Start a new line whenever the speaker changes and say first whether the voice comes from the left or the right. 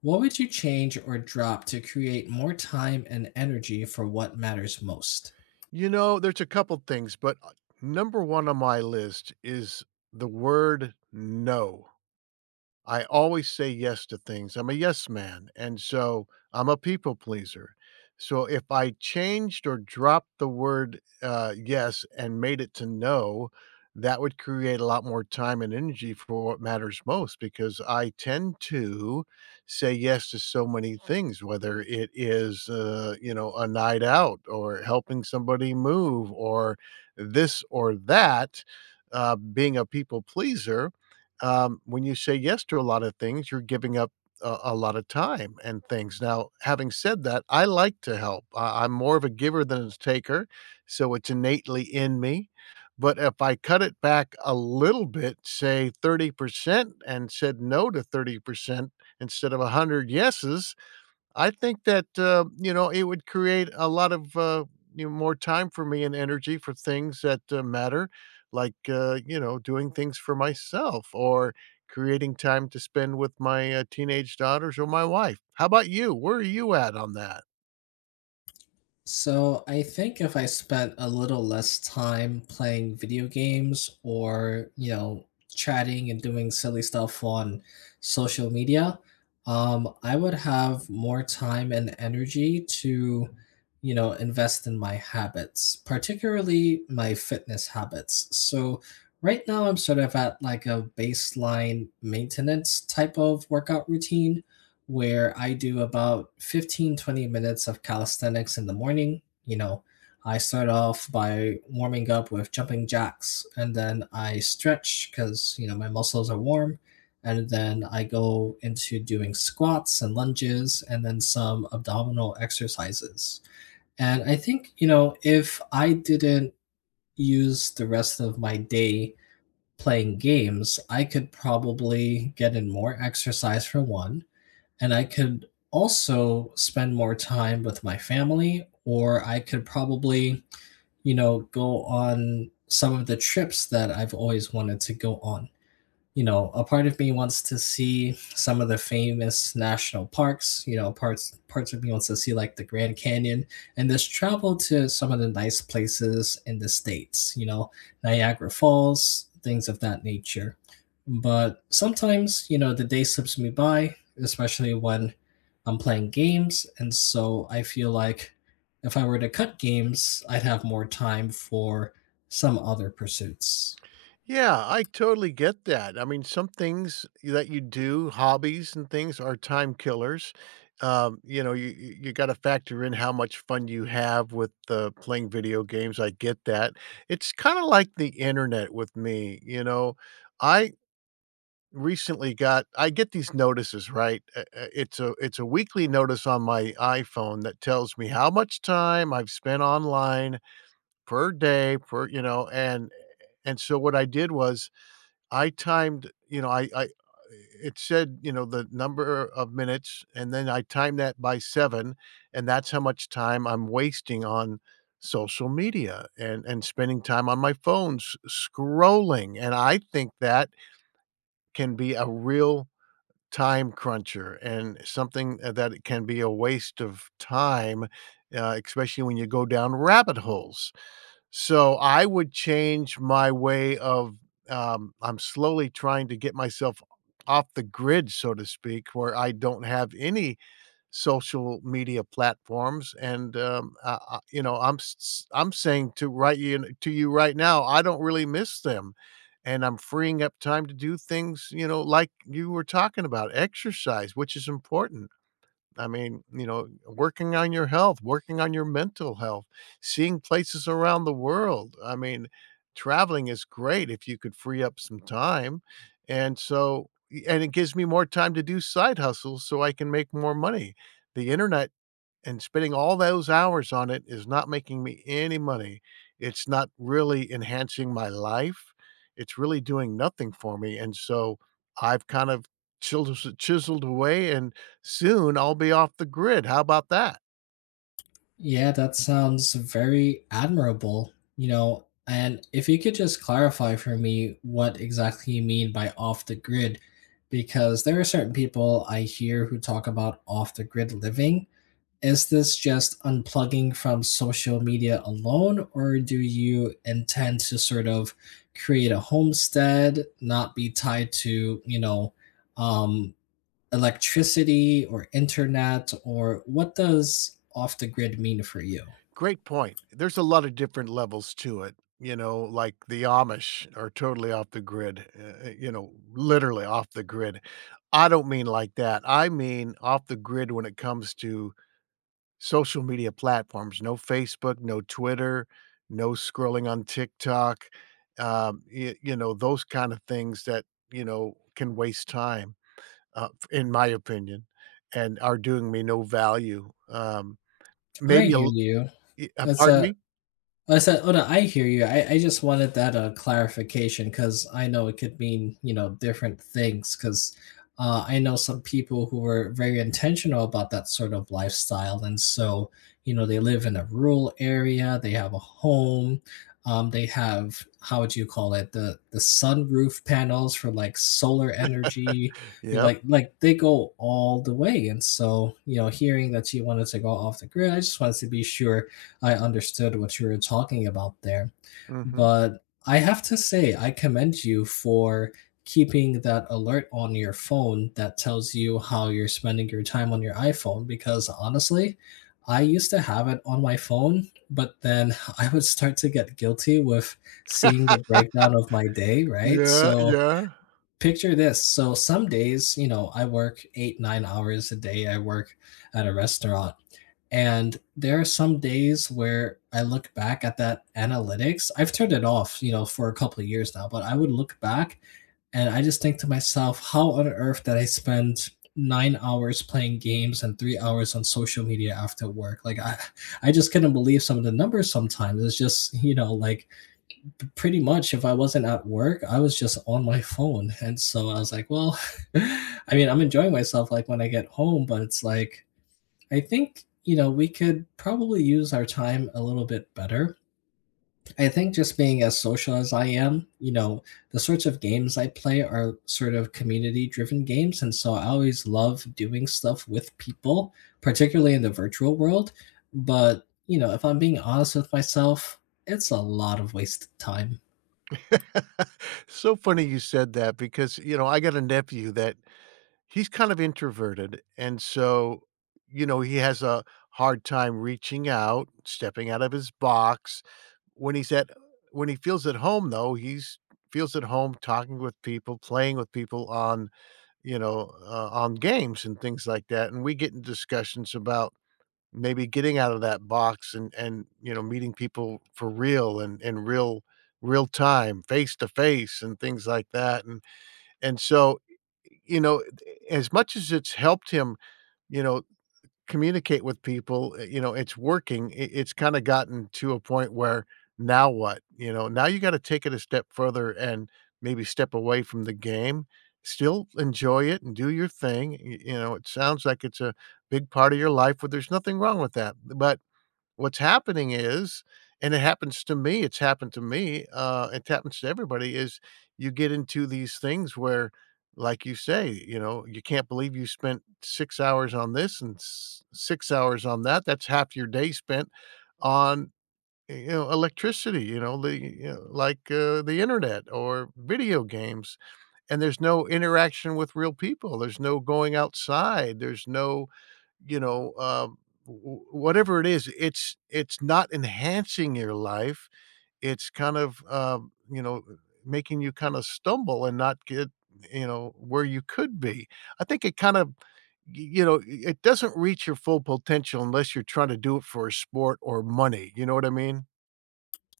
left: What would you change or drop to create more time and energy for what matters most?
right: There's a couple things, but, number 1 on my list is the word "no." I always say yes to things. I'm a yes man. And so I'm a people pleaser. So if I changed or dropped the word yes and made it to no, that would create a lot more time and energy for what matters most because I tend to say yes to so many things, whether it is, a night out or helping somebody move or this or that, being a people pleaser. When you say yes to a lot of things, you're giving up a lot of time and things. Now, having said that, I like to help. I'm more of a giver than a taker, so it's innately in me. But if I cut it back a little bit, say 30%, and said no to 30% instead of 100 yeses, I think that, it would create a lot of, more time for me and energy for things that matter, like, doing things for myself or creating time to spend with my teenage daughters or my wife. How about you? Where are you at on that?
left: So I think if I spent a little less time playing video games or, chatting and doing silly stuff on social media, I would have more time and energy to, invest in my habits, particularly my fitness habits. So right now I'm sort of at like a baseline maintenance type of workout routine where I do about 15 to 20 minutes of calisthenics in the morning. I start off by warming up with jumping jacks, and then I stretch because, my muscles are warm. And then I go into doing squats and lunges and then some abdominal exercises. And I think, if I didn't use the rest of my day playing games, I could probably get in more exercise for one, and I could also spend more time with my family, or I could probably, go on some of the trips that I've always wanted to go on. A part of me wants to see some of the famous national parks. Parts of me wants to see like the Grand Canyon and just travel to some of the nice places in the states. Niagara Falls, things of that nature. But sometimes, the day slips me by, especially when I'm playing games, and so I feel like if I were to cut games, I'd have more time for some other pursuits.
right: Yeah, I totally get that. I mean, some things that you do, hobbies and things, are time killers. You got to factor in how much fun you have with playing video games. I get that. It's kind of like the internet with me. You know, I recently got I get these notices, right? It's a weekly notice on my iPhone that tells me how much time I've spent online per day, and so what I did was. I timed you know, I it said, the number of minutes, and then I timed that by 7, and that's how much time I'm wasting on social media and spending time on my phones scrolling, and I think that can be a real time cruncher and something, that it can be a waste of time, especially when you go down rabbit holes. So I would change my way of. I'm slowly trying to get myself off the grid, so to speak, where I don't have any social media platforms. And I'm saying to right you to you right now, I don't really miss them, and I'm freeing up time to do things like you were talking about, exercise, which is important. I mean, working on your health, working on your mental health, seeing places around the world. I mean, traveling is great if you could free up some time. And so, and it gives me more time to do side hustles so I can make more money. The internet and spending all those hours on it is not making me any money. It's not really enhancing my life. It's really doing nothing for me. And so I've kind of chiseled away, and soon I'll be off the grid. How about that?
left: Yeah, that sounds very admirable. And if you could just clarify for me what exactly you mean by off the grid, because there are certain people I hear who talk about off the grid living. Is this just unplugging from social media alone, or do you intend to sort of create a homestead, not be tied to, um, electricity or internet, or what does off the grid mean for you?
right: Great point. There's a lot of different levels to it. Like the Amish are totally off the grid, literally off the grid. I don't mean like that. I mean off the grid when it comes to social media platforms. No Facebook, no Twitter, no scrolling on TikTok, those kind of things that, can waste time, in my opinion, and are doing me no value.
left: I
right: Maybe a,
left: hear
right: l-
left: you.
right: y-
left: It's
right: pardon
left: a
right: me?
left: Like I said, "Oh no, I hear you. I just wanted that clarification, because I know it could mean different things. Because I know some people who were very intentional about that sort of lifestyle, and so they live in a rural area, they have a home, they have, how would you call it, the sunroof panels for like solar energy,
right: Yep.
left: like they go all the way. And so hearing that you wanted to go off the grid, I just wanted to be sure I understood what you were talking about there.
right: Hmm.
left: But I have to say, I commend you for keeping that alert on your phone that tells you how you're spending your time on your iPhone, because honestly, I used to have it on my phone, but then I would start to get guilty with seeing the breakdown of my day, right?
right: Yeah,
left: So
right: yeah.
left: picture this. So some days, I work 8 or 9 hours a day. I work at a restaurant, and there are some days where I look back at that analytics. I've turned it off, for a couple of years now, but I would look back and I just think to myself, how on earth did I spend 9 hours playing games and 3 hours on social media after work? Like I just couldn't believe some of the numbers sometimes. It's just, like pretty much if I wasn't at work, I was just on my phone. And so I was like, well, I mean, I'm enjoying myself like when I get home, but it's like I think, we could probably use our time a little bit better. I think just being as social as I am, the sorts of games I play are sort of community driven games. And so I always love doing stuff with people, particularly in the virtual world. But, if I'm being honest with myself, it's a lot of wasted time.
right: So funny you said that because, I got a nephew that he's kind of introverted, and so, he has a hard time reaching out, stepping out of his box. When he's at when he feels at home though, he's feels at home talking with people, playing with people on games and things like that, and we get in discussions about maybe getting out of that box and meeting people for real and real time, face to face and things like that, and so, you know, as much as it's helped him, you know, communicate with people, it's working. It's kind of gotten to a point where now what? Now you got to take it a step further and maybe step away from the game. Still enjoy it and do your thing. It sounds like it's a big part of your life, but there's nothing wrong with that. But what's happening is, and it happens to me, it's happened to me, it happens to everybody, is you get into these things where, like you say, "You can't believe you spent 6 hours on this and s 6 hours on that." That's half your day spent on, electricity, the you know, like, the Internet or video games, and there's no interaction with real people. There's no going outside. There's no you know, w whatever it is, it's not enhancing your life. It's kind of, making you kinda stumble and not get, where you could be. I think it kind of y you know, I it doesn't reach your full potential unless you're trying to do it for a sport or money, you know what I mean?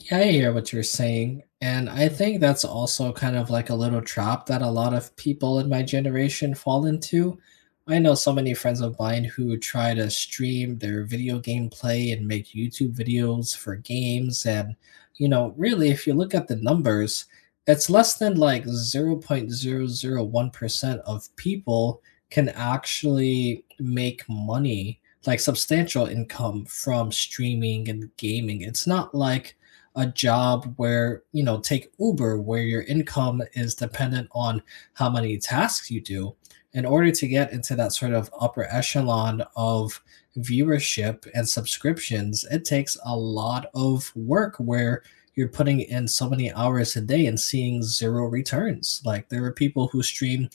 left: Yeah, I hear what you're saying. And I think that's also kind of like a little trap that a lot of people in my generation fall into. I know so many friends of mine who try to stream their video game play and make YouTube videos for games. And, really, if you look at the numbers, it's less than like 0.001% of people can actually make money, like substantial income from streaming and gaming. It's not like a job where take Uber, where your income is dependent on how many tasks you do. In order to get into that sort of upper echelon of viewership and subscriptions, it takes a lot of work where you're putting in so many hours a day and seeing zero returns. Like, there are people who stream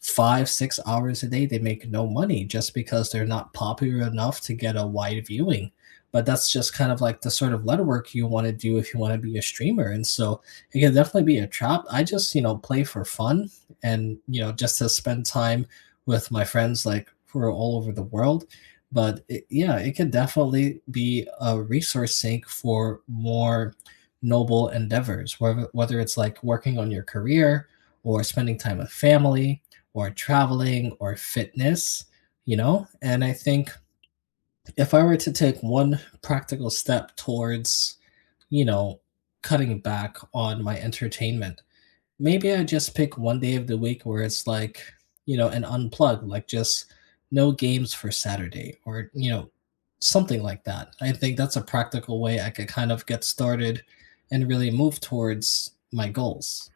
left: 5 to 6 hours a day. They make no money just because they're not popular enough to get a wide viewing, but that's just kind of like the sort of letter work you want to do if you want to be a streamer. And so it can definitely be a trap. I just, play for fun, and just to spend time with my friends, like, who are all over the world. But it, yeah, it can definitely be a resource sink for more noble endeavors, whether it's like working on your career or spending time with family or traveling or fitness, and I think if I were to take one practical step towards, you know, cutting back on my entertainment, maybe I just pick one day of the week where it's like, an unplug, like just no games for Saturday or, something like that. I think that's a practical way I could kind of get started and really move towards my goals.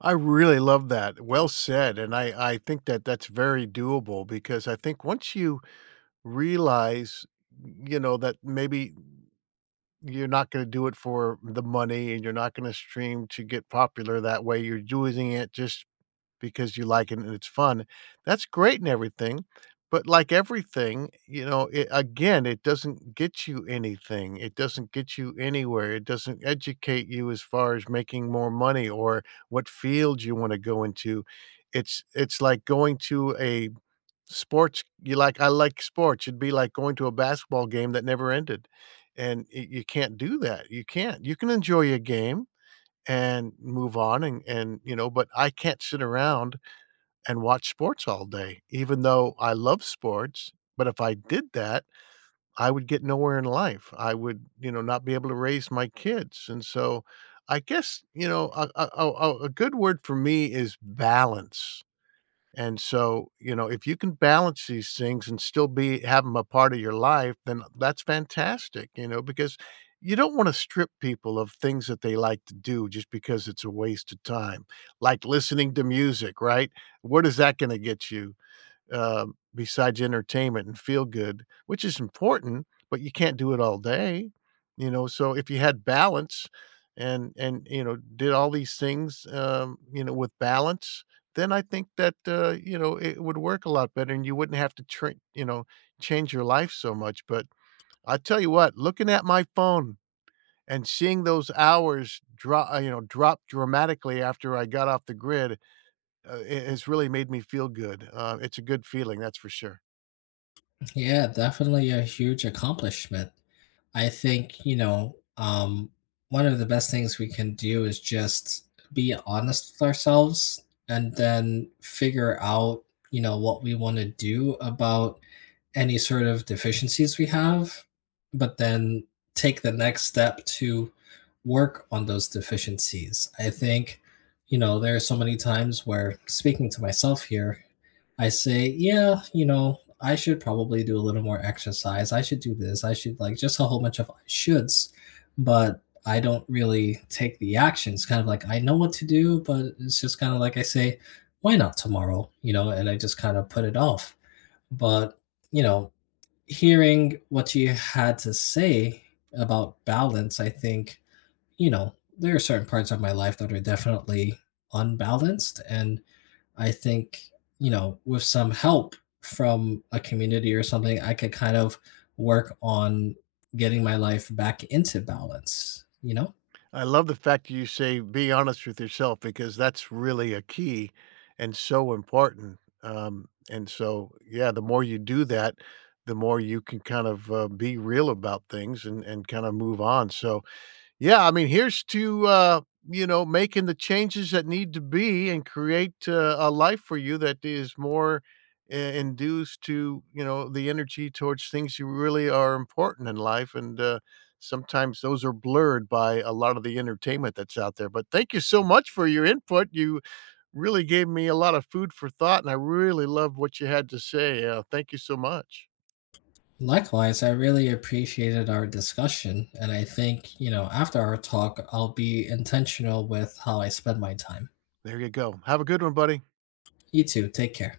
right: I really love that. Well said, and I think that that's very doable because I think once you realize, that maybe you're not gonna do it for the money, and you're not gonna stream to get popular that way, you're doing it just because you like it and it's fun. That's great and everything, but like everything, it again, it doesn't get you anything, it doesn't get you anywhere, it doesn't educate you as far as making more money or what field you wanna go into. It's like going to a sports you like. I like sports. It'd be like going to a basketball game that never ended, and y you can't do that. You can't. You can enjoy a game and move on, but I can't sit around and watch sports all day, even though I love sports, but if I did that, I would get nowhere in life. I would, not be able to raise my kids, and so I guess, a good word for me is balance. And so, if you can balance these things and still be have them a part of your life, then that's fantastic, because you don't want to strip people of things that they like to do just because it's a waste of time. Like listening to music, right? Where is that going to get you? Besides entertainment and feel good, which is important, but you can't do it all day. So if you had balance, and did all these things, with balance, then I think that it would work a lot better, and you wouldn't have to change your life so much. But I tell you what, looking at my phone and seeing those hours drop, drop dramatically after I got off the grid, it has really made me feel good. It's a good feeling, that's for sure.
left: Yeah, definitely a huge accomplishment. I think, one of the best things we can do is just be honest with ourselves and then figure out, what we want to do about any sort of deficiencies we have, but then take the next step to work on those deficiencies. I think, there are so many times where, speaking to myself here, I say, yeah, I should probably do a little more exercise. I should do this. I should, like, just a whole bunch of I shoulds, but I don't really take the actions. Kind of like I know what to do, but it's just kind of like I say, why not tomorrow? And I just kind of put it off. But, you know, hearing what you had to say about balance, I think, there are certain parts of my life that are definitely unbalanced, and I think, with some help from a community or something, I could kind of work on getting my life back into balance, you know?
right: I love the fact you say be honest with yourself because that's really a key and so important. And so, yeah, the more you do that, the more you can kind of be real about things and kind of move on. So, yeah, I mean, here's to, making the changes that need to be and create, a life for you that is more I induced to, the energy towards things you really are important in life, and, sometimes those are blurred by a lot of the entertainment that's out there, but thank you so much for your input. You really gave me a lot of food for thought, and I really loved what you had to say. Thank you so much.
left: Likewise, I really appreciated our discussion. And I think, after our talk, I'll be intentional with how I spend my time.
right: There you go. Have a good one, buddy.
left: You too. Take care.